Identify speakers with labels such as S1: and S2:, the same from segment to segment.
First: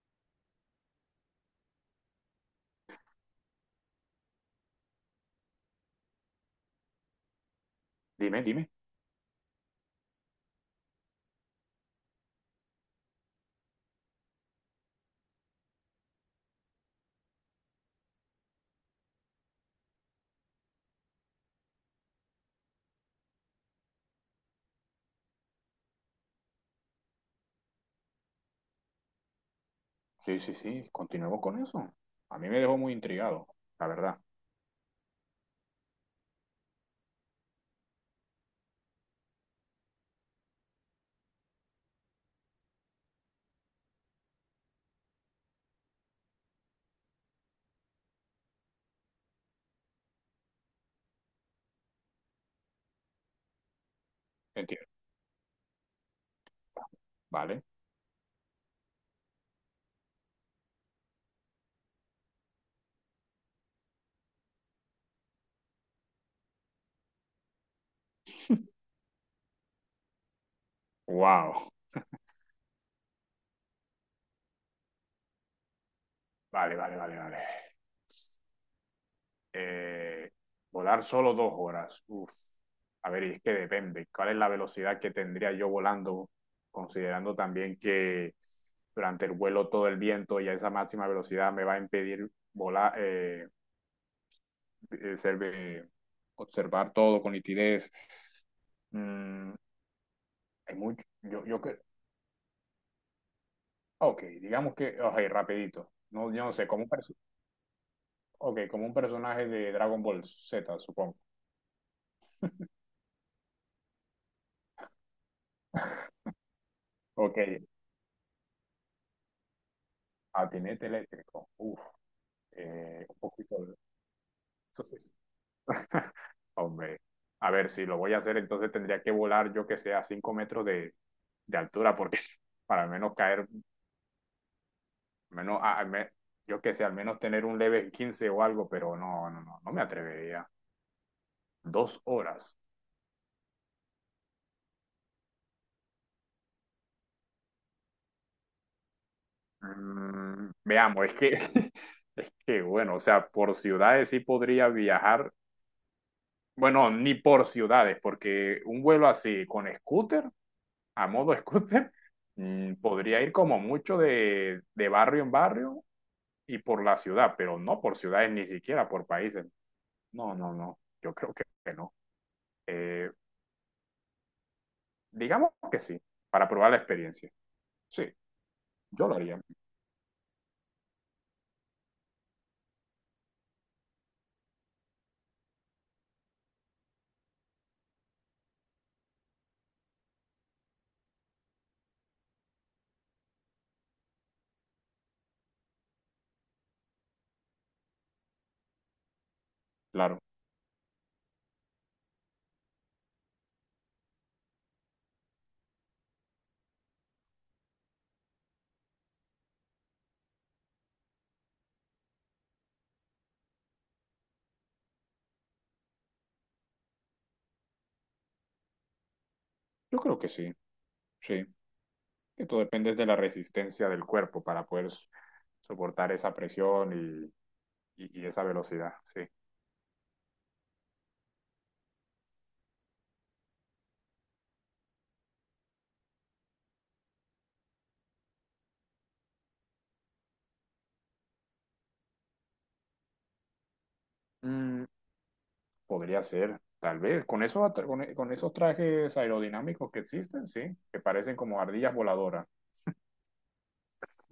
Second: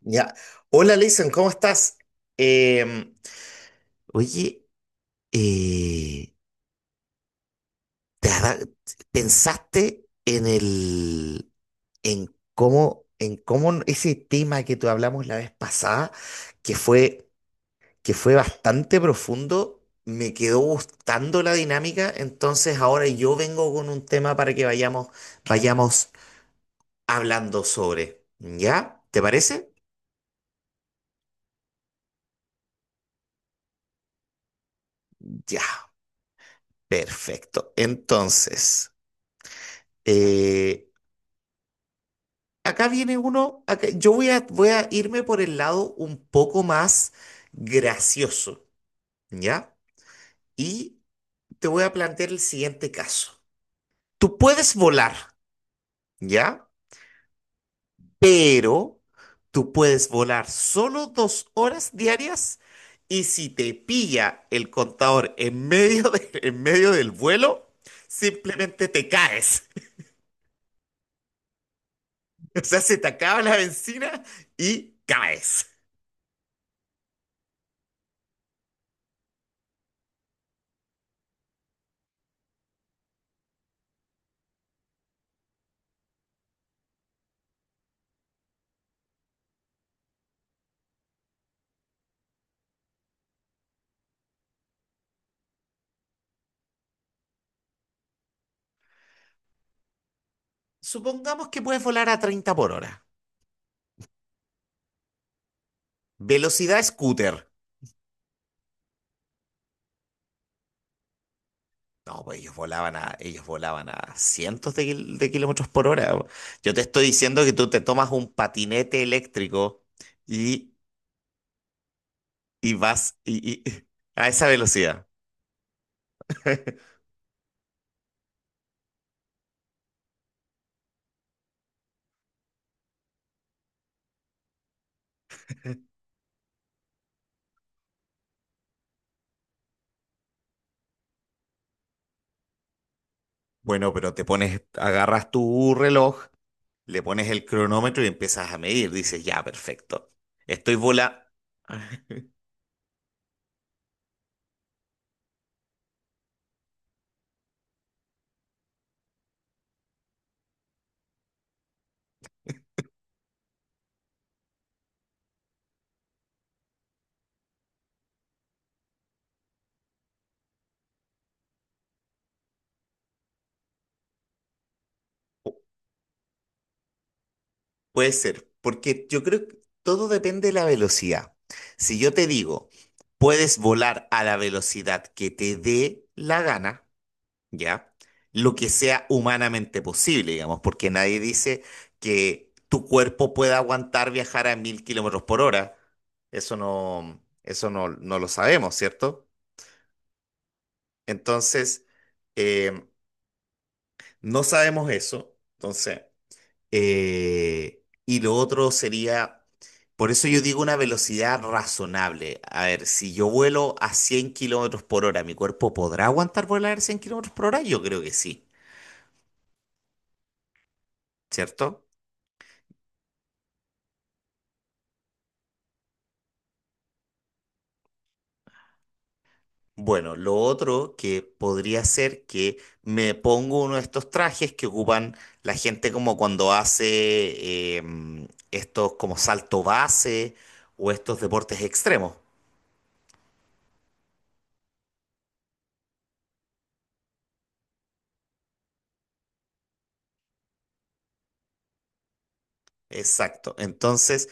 S1: Ya. Hola, Leison, ¿cómo estás? Em, oye, eh, ¿te ha
S2: Dime,
S1: da-
S2: dime.
S1: ¿pensaste en el, en cómo ese tema que tú hablamos la vez pasada, que fue, que fue bastante profundo, me quedó gustando la dinámica, entonces ahora yo vengo con un tema para que vayamos, vayamos hablando sobre, ¿ya? ¿Te parece?
S2: Sí, sí, sí, continuemos con eso. A mí me dejó muy intrigado, la verdad.
S1: Ya, perfecto. Entonces. Eh, acá viene uno, yo voy a, voy a irme por el lado un poco más gracioso, ¿ya? Y te voy a plantear el siguiente caso. Tú puedes
S2: Entiendo.
S1: volar, ¿ya?
S2: Vale.
S1: Pero tú puedes volar solo 2 horas diarias y si te pilla el contador en medio del vuelo, simplemente te caes.
S2: Wow.
S1: O sea, se te acaba la benzina y caes.
S2: Vale, vale, vale, vale. Eh, volar solo 2 horas. Uf. A ver, y es que depende. ¿Cuál es la velocidad que tendría yo volando? Considerando también que durante el vuelo todo el viento y a esa máxima velocidad me va a impedir volar, eh, ser- eh, observar todo con nitidez. Mm, Hay mucho, yo,
S1: Supongamos que puedes volar a 30 por hora.
S2: Ok, digamos que, ok, rapidito. No, yo no sé,
S1: Velocidad scooter.
S2: ok, como un personaje de Dragon Ball Z, supongo.
S1: No, pues ellos volaban a cientos de, de kilómetros por hora. Yo te estoy
S2: Ok,
S1: diciendo que tú te tomas un patinete eléctrico y,
S2: patinete eléctrico. Uf,
S1: y vas
S2: un
S1: y- y-
S2: poquito de.
S1: a esa velocidad.
S2: Hombre, a ver, si lo voy a hacer, entonces tendría que volar, yo que sé, a 5 metros de altura, porque para al menos caer, menos, yo que sé, al menos tener un leve 15 o algo, pero no, no, no, no me atrevería. 2 horas.
S1: Bueno, pero te pones, agarras tu reloj, le pones el cronómetro y empiezas a medir. Dices, ya, perfecto. Estoy
S2: Veamos, es que,
S1: vola.
S2: es que, bueno, o sea, por ciudades sí podría viajar, bueno, ni por ciudades, porque un vuelo así con scooter, a modo scooter, podría ir como mucho de barrio en barrio y por la ciudad, pero no por ciudades ni siquiera por países. No, no, no, yo creo que no. Eh, digamos que sí, para probar la experiencia. Sí,
S1: Puede ser, porque
S2: yo lo
S1: yo
S2: haría,
S1: creo que todo depende de la velocidad. Si yo te digo, puedes volar a la velocidad que te dé la gana, ¿ya? Lo que sea humanamente posible, digamos, porque nadie dice que tu cuerpo pueda aguantar viajar a 1000 kilómetros por hora. Eso no, no lo sabemos, ¿cierto?
S2: claro,
S1: Entonces, eh, no sabemos eso. Entonces. Y lo otro sería, por eso yo digo una velocidad razonable. A ver, si yo vuelo a 100 kilómetros por hora, ¿mi cuerpo podrá aguantar volar a 100 kilómetros por hora? Yo creo que sí,
S2: yo creo que sí, sí.
S1: ¿cierto?
S2: Que tú dependes de la resistencia del cuerpo para poder soportar esa presión y esa velocidad, sí.
S1: Bueno, lo otro que podría ser que me pongo uno de estos trajes que ocupan la gente como cuando hace estos como salto base o estos deportes extremos.
S2: Mm, Podría ser, tal vez, con, esos con, con esos trajes aerodinámicos que existen, sí, que parecen como ardillas voladoras.
S1: Exacto. Entonces,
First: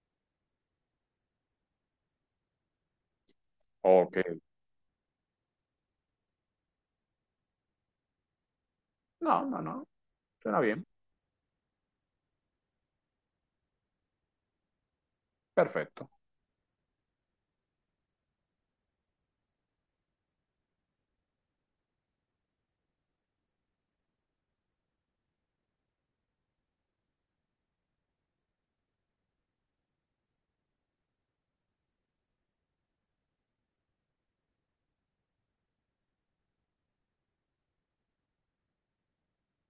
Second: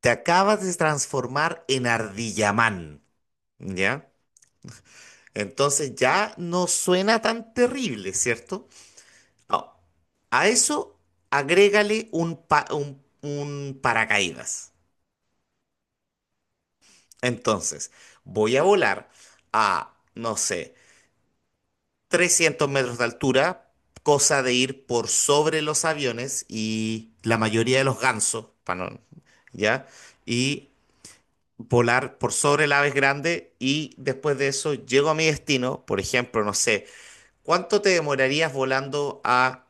S1: te acabas de transformar en Ardillamán, ¿ya?
S2: Ok.
S1: Entonces ya no suena tan terrible, ¿cierto?
S2: No, no,
S1: Ah,
S2: no,
S1: a
S2: suena bien,
S1: eso agrégale un, un paracaídas.
S2: perfecto.
S1: Entonces, voy a volar a, no sé, 300 metros de altura, cosa de ir por sobre los aviones y la mayoría de los gansos, pa' no- ¿ya? Y volar por sobre las aves grandes y después de eso llego a mi destino, por ejemplo, no sé, ¿cuánto te demorarías volando a,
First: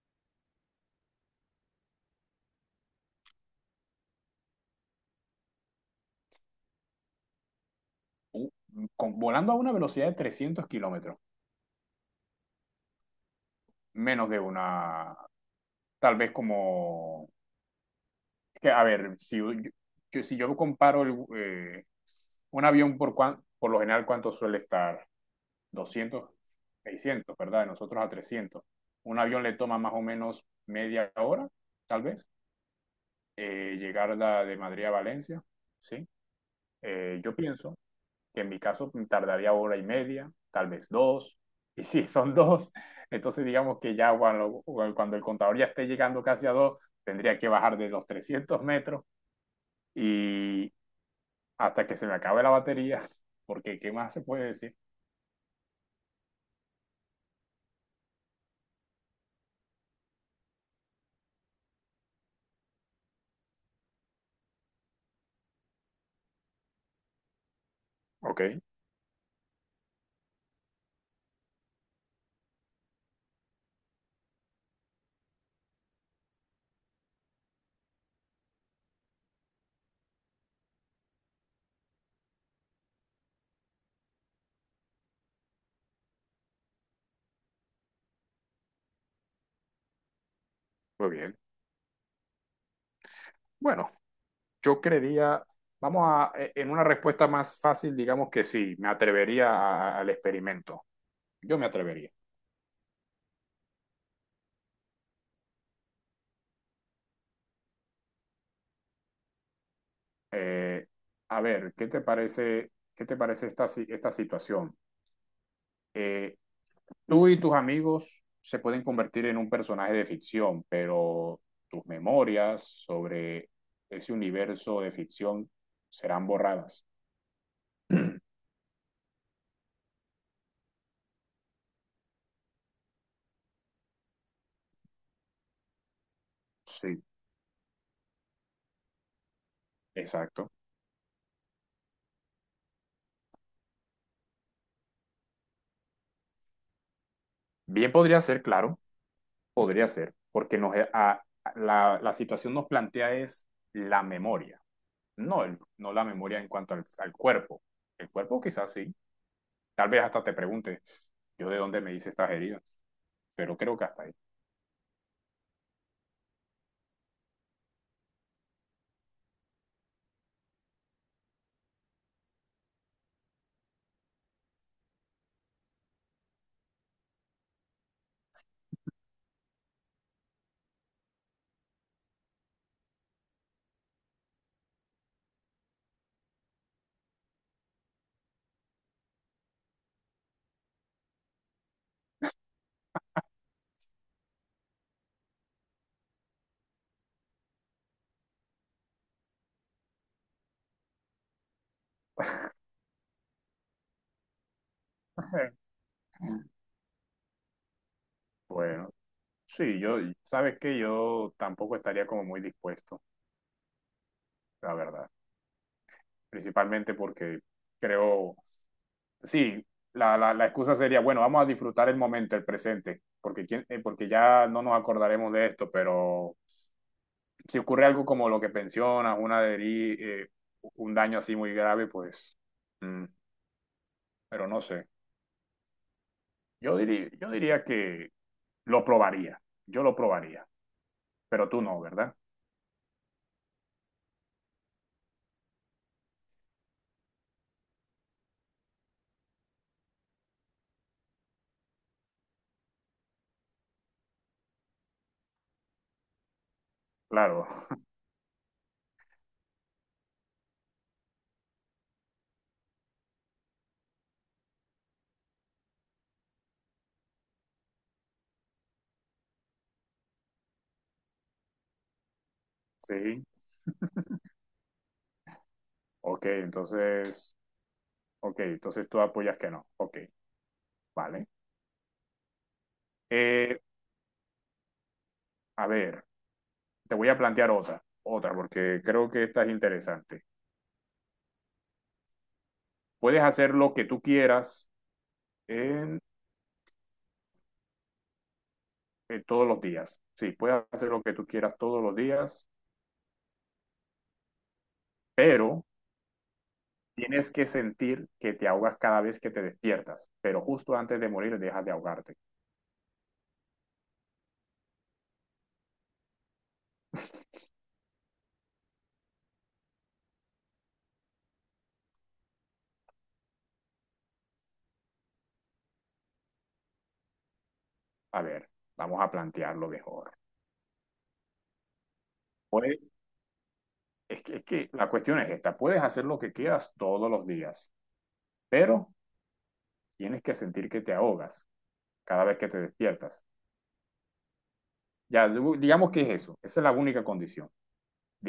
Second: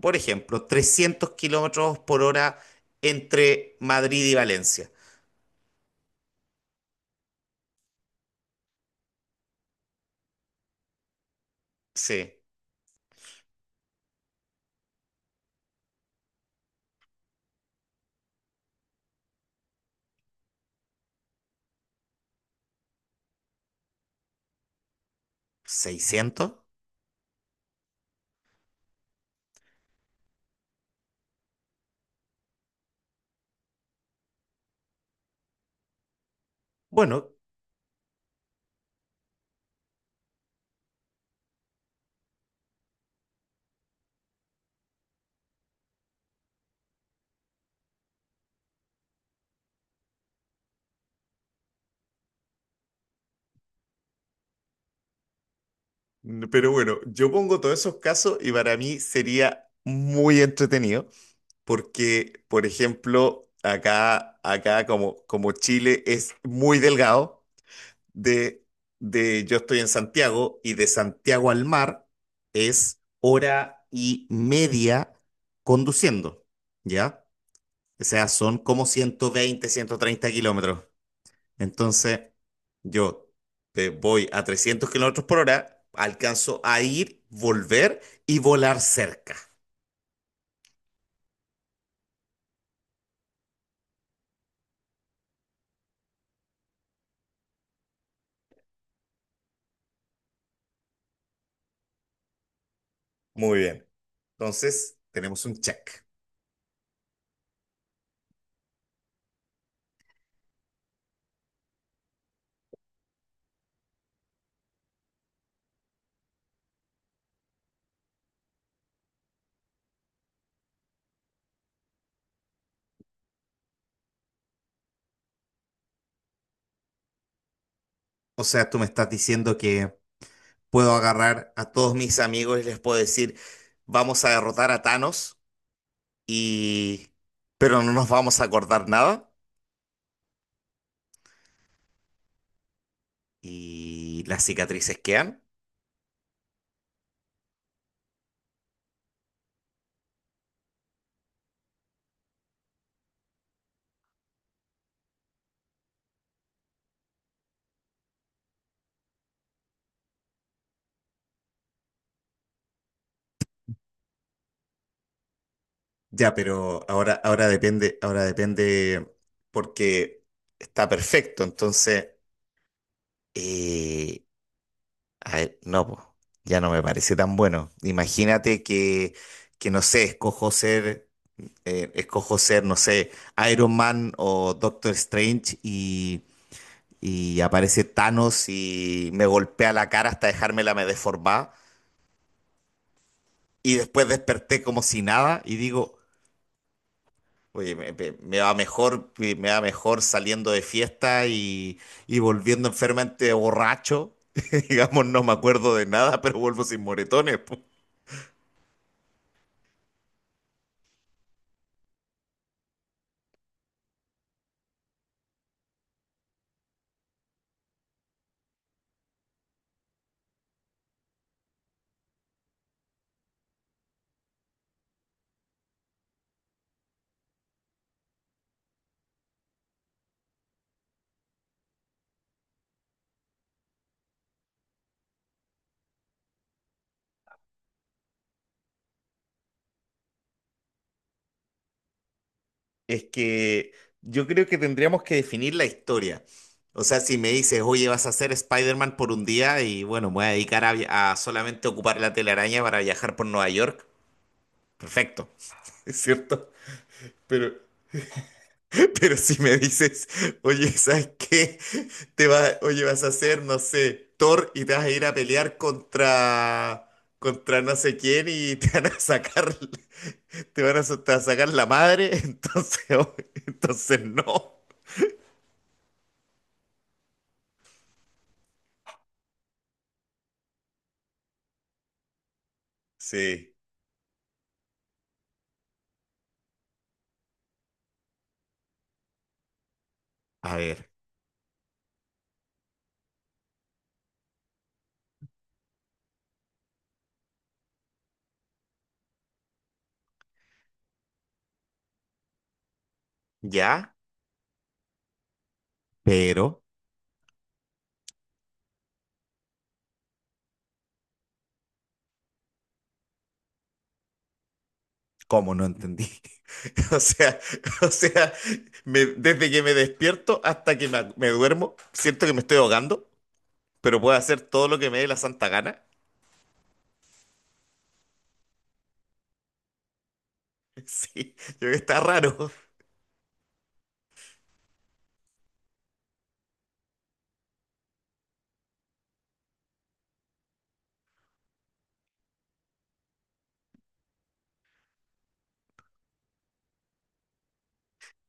S1: por ejemplo, 300 kilómetros por hora entre Madrid y Valencia?
S2: Uh, Volando a una velocidad de 300 kilómetros,
S1: Sí,
S2: menos de una, tal vez como que, a ver, si, yo, si yo comparo el, un avión por, por lo general, ¿cuánto suele estar? 200,
S1: 600.
S2: 600, ¿verdad? De nosotros a 300. Un avión le toma más o menos media hora, tal vez, llegar la de Madrid a Valencia, ¿sí? Eh,
S1: Bueno,
S2: yo pienso que en mi caso tardaría hora y media, tal vez dos, y si sí, son dos, entonces digamos que ya cuando el contador ya esté llegando casi a dos, tendría que bajar de los 300 metros y, hasta que se me acabe la batería, porque ¿qué más se puede decir?
S1: pero bueno, yo pongo todos esos casos y para mí sería muy entretenido porque, por ejemplo, acá, acá como, como Chile es muy delgado,
S2: Ok,
S1: de, de yo estoy en Santiago y de Santiago al mar es hora y media conduciendo, ¿ya? O sea, son como 120 130 kilómetros. Entonces, yo voy a 300 kilómetros por hora, alcanzo a ir, volver y volar cerca.
S2: muy bien. Bueno, yo creería, vamos a, en una respuesta más fácil, digamos que sí, me atrevería al experimento. Yo me atrevería.
S1: Muy bien. Entonces, tenemos un check.
S2: Eh, a ver, qué te parece esta, esta situación? Eh, tú y tus amigos se pueden convertir en un personaje de ficción, pero tus memorias sobre ese universo de ficción serán borradas.
S1: O sea, tú me estás diciendo que puedo agarrar a todos mis amigos y les puedo decir, vamos a derrotar a Thanos.
S2: Sí.
S1: Y... Pero no nos vamos a acordar nada
S2: Exacto.
S1: y las cicatrices quedan.
S2: Bien podría ser, claro, podría ser, porque nos, la situación nos plantea es la memoria, no, no la memoria en cuanto al cuerpo. El cuerpo quizás sí, tal vez hasta te pregunte, yo de dónde me hice estas heridas, pero creo que hasta ahí.
S1: Ya, pero ahora, ahora depende porque está perfecto. Entonces, eh, a ver, no, po, ya no me parece tan bueno. Imagínate que no sé, escojo ser, no sé, Iron Man o Doctor Strange y aparece Thanos y me golpea la cara hasta dejármela me y después desperté como si nada y digo, oye, me va mejor, me va mejor saliendo de fiesta y volviendo enfermamente borracho. Digamos, no me acuerdo de nada, pero vuelvo sin moretones. Po.
S2: Bueno, sí, yo, sabes que yo tampoco estaría como muy dispuesto, la verdad, principalmente porque creo. Sí, la excusa sería, bueno, vamos a disfrutar el momento, el presente, porque, porque ya no nos acordaremos de esto, pero si ocurre algo como lo que mencionas, una un daño así muy grave, pues, mm, pero no sé. Yo diría que lo probaría, yo lo probaría, pero tú no, ¿verdad?
S1: Es que yo creo que tendríamos que definir la historia. O sea, si me dices, oye, vas a ser Spider-Man por un día y bueno, me voy a dedicar a, a solamente ocupar la telaraña para viajar por Nueva York, perfecto, es cierto.
S2: Claro,
S1: Pero Pero si me dices, oye, ¿sabes qué? Te va, oye, vas a hacer, no sé, Thor y te vas a ir a pelear contra, contra no sé quién y te van a sacar, te va a sacar la madre, entonces, oh,
S2: sí,
S1: entonces no.
S2: ok, entonces, ok, entonces tú apoyas que no, ok, vale.
S1: Sí,
S2: Eh, a ver, te voy a plantear otra, otra, porque creo que esta es interesante.
S1: a ver,
S2: Puedes hacer lo que tú quieras en, en todos los días. Sí, puedes hacer lo que tú quieras todos los días,
S1: ya,
S2: pero
S1: pero,
S2: tienes que sentir que te ahogas cada vez que te despiertas, pero justo antes de morir dejas de ahogarte.
S1: ¿cómo no entendí? O sea, o sea, desde que me despierto hasta que me duermo, siento que me estoy ahogando, pero puedo hacer todo lo que me dé la santa gana.
S2: A ver, vamos a plantearlo mejor.
S1: Sí, yo creo que está raro.
S2: Puedes, es que la cuestión es esta, puedes hacer lo que quieras todos los días, pero tienes que sentir que te ahogas cada vez que te despiertas. Ya, digamos que es eso, esa es la única condición.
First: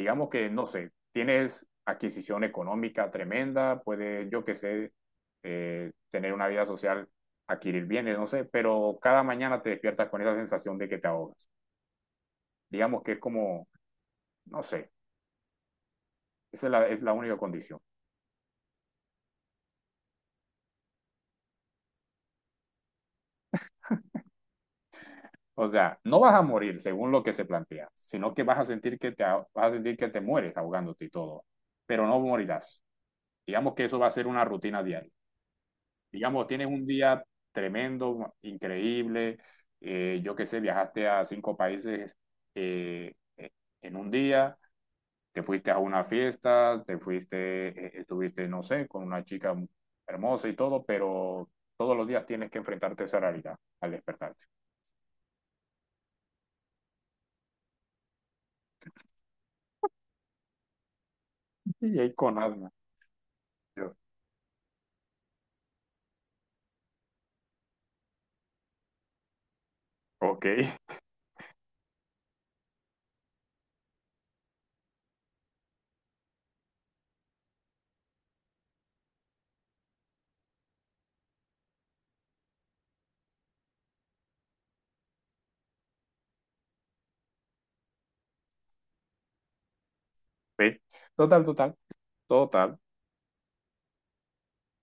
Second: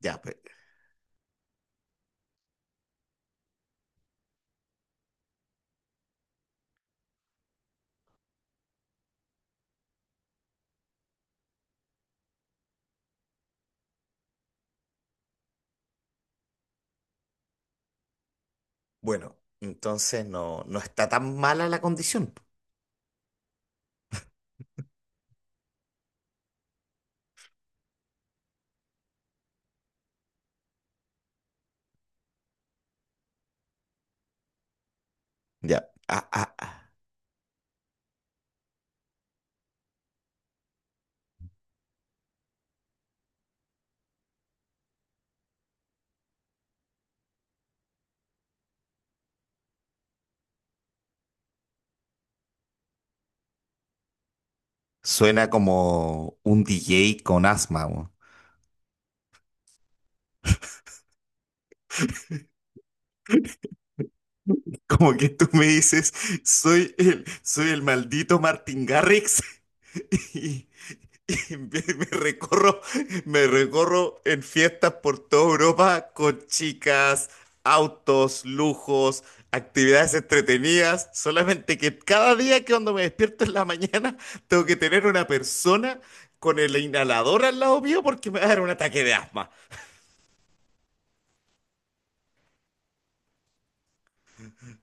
S1: Ya, pues,
S2: que, no sé, tienes adquisición económica tremenda, puedes, yo qué sé, tener una vida social, adquirir bienes, no sé, pero cada mañana te despiertas con esa sensación de que te ahogas. Digamos que es como, no sé, esa es la única condición.
S1: bueno, entonces no, no está tan mala la condición.
S2: O sea, no vas a morir según lo que se plantea, sino que vas a sentir que te mueres ahogándote y todo, pero no morirás. Digamos que eso va a ser una rutina diaria.
S1: Ya, ah,
S2: Digamos,
S1: ah,
S2: tienes un
S1: ah.
S2: día tremendo, increíble, yo qué sé, viajaste a cinco países, eh, eh, en un día, te fuiste a una fiesta, estuviste, no sé, con una chica hermosa y todo, pero todos los días tienes que enfrentarte a esa realidad al despertarte.
S1: Suena como un DJ con asma, weón.
S2: Y ahí con alma. Yo,
S1: Como que tú me dices, soy el maldito Martin Garrix.
S2: ok,
S1: Y, y me, me recorro, me recorro en fiestas por toda Europa con chicas, autos, lujos, actividades entretenidas. Solamente que cada día que cuando me despierto en la mañana tengo que tener una persona con el inhalador al lado mío porque me va a dar un ataque de asma.
S2: sí, total, total, total,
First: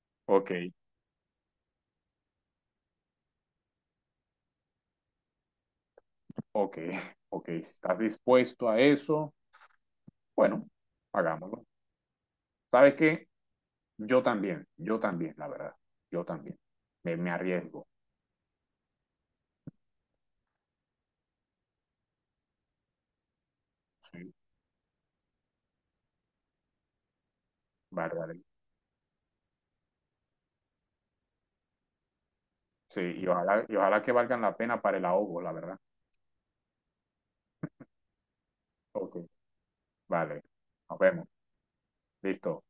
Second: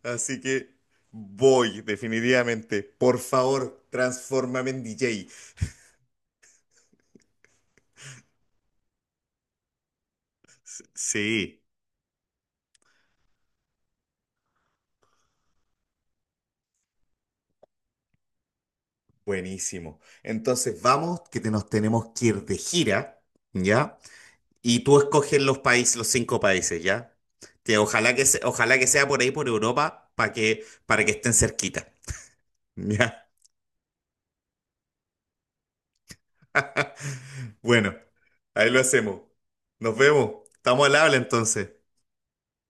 S1: Así
S2: ok,
S1: que voy, definitivamente. Por favor, transfórmame en DJ.
S2: ok, ok, si estás dispuesto a eso, bueno,
S1: Sí.
S2: hagámoslo. ¿Sabes qué? Yo también, la verdad, yo también. Me arriesgo,
S1: Buenísimo. Entonces vamos, que te- nos tenemos que ir de gira, ¿ya?
S2: sí,
S1: Y tú escoges los países, los 5 países, ¿ya? Que ojalá
S2: vale,
S1: que
S2: vale.
S1: ojalá que sea por ahí por Europa para que estén cerquita,
S2: Sí, y
S1: ¿ya?
S2: ojalá, y ojalá que valgan la pena para el ahogo, la verdad.
S1: Bueno, ahí lo
S2: Ok,
S1: hacemos. Nos vemos.
S2: vale,
S1: Estamos al
S2: nos
S1: habla
S2: vemos,
S1: entonces.
S2: listo.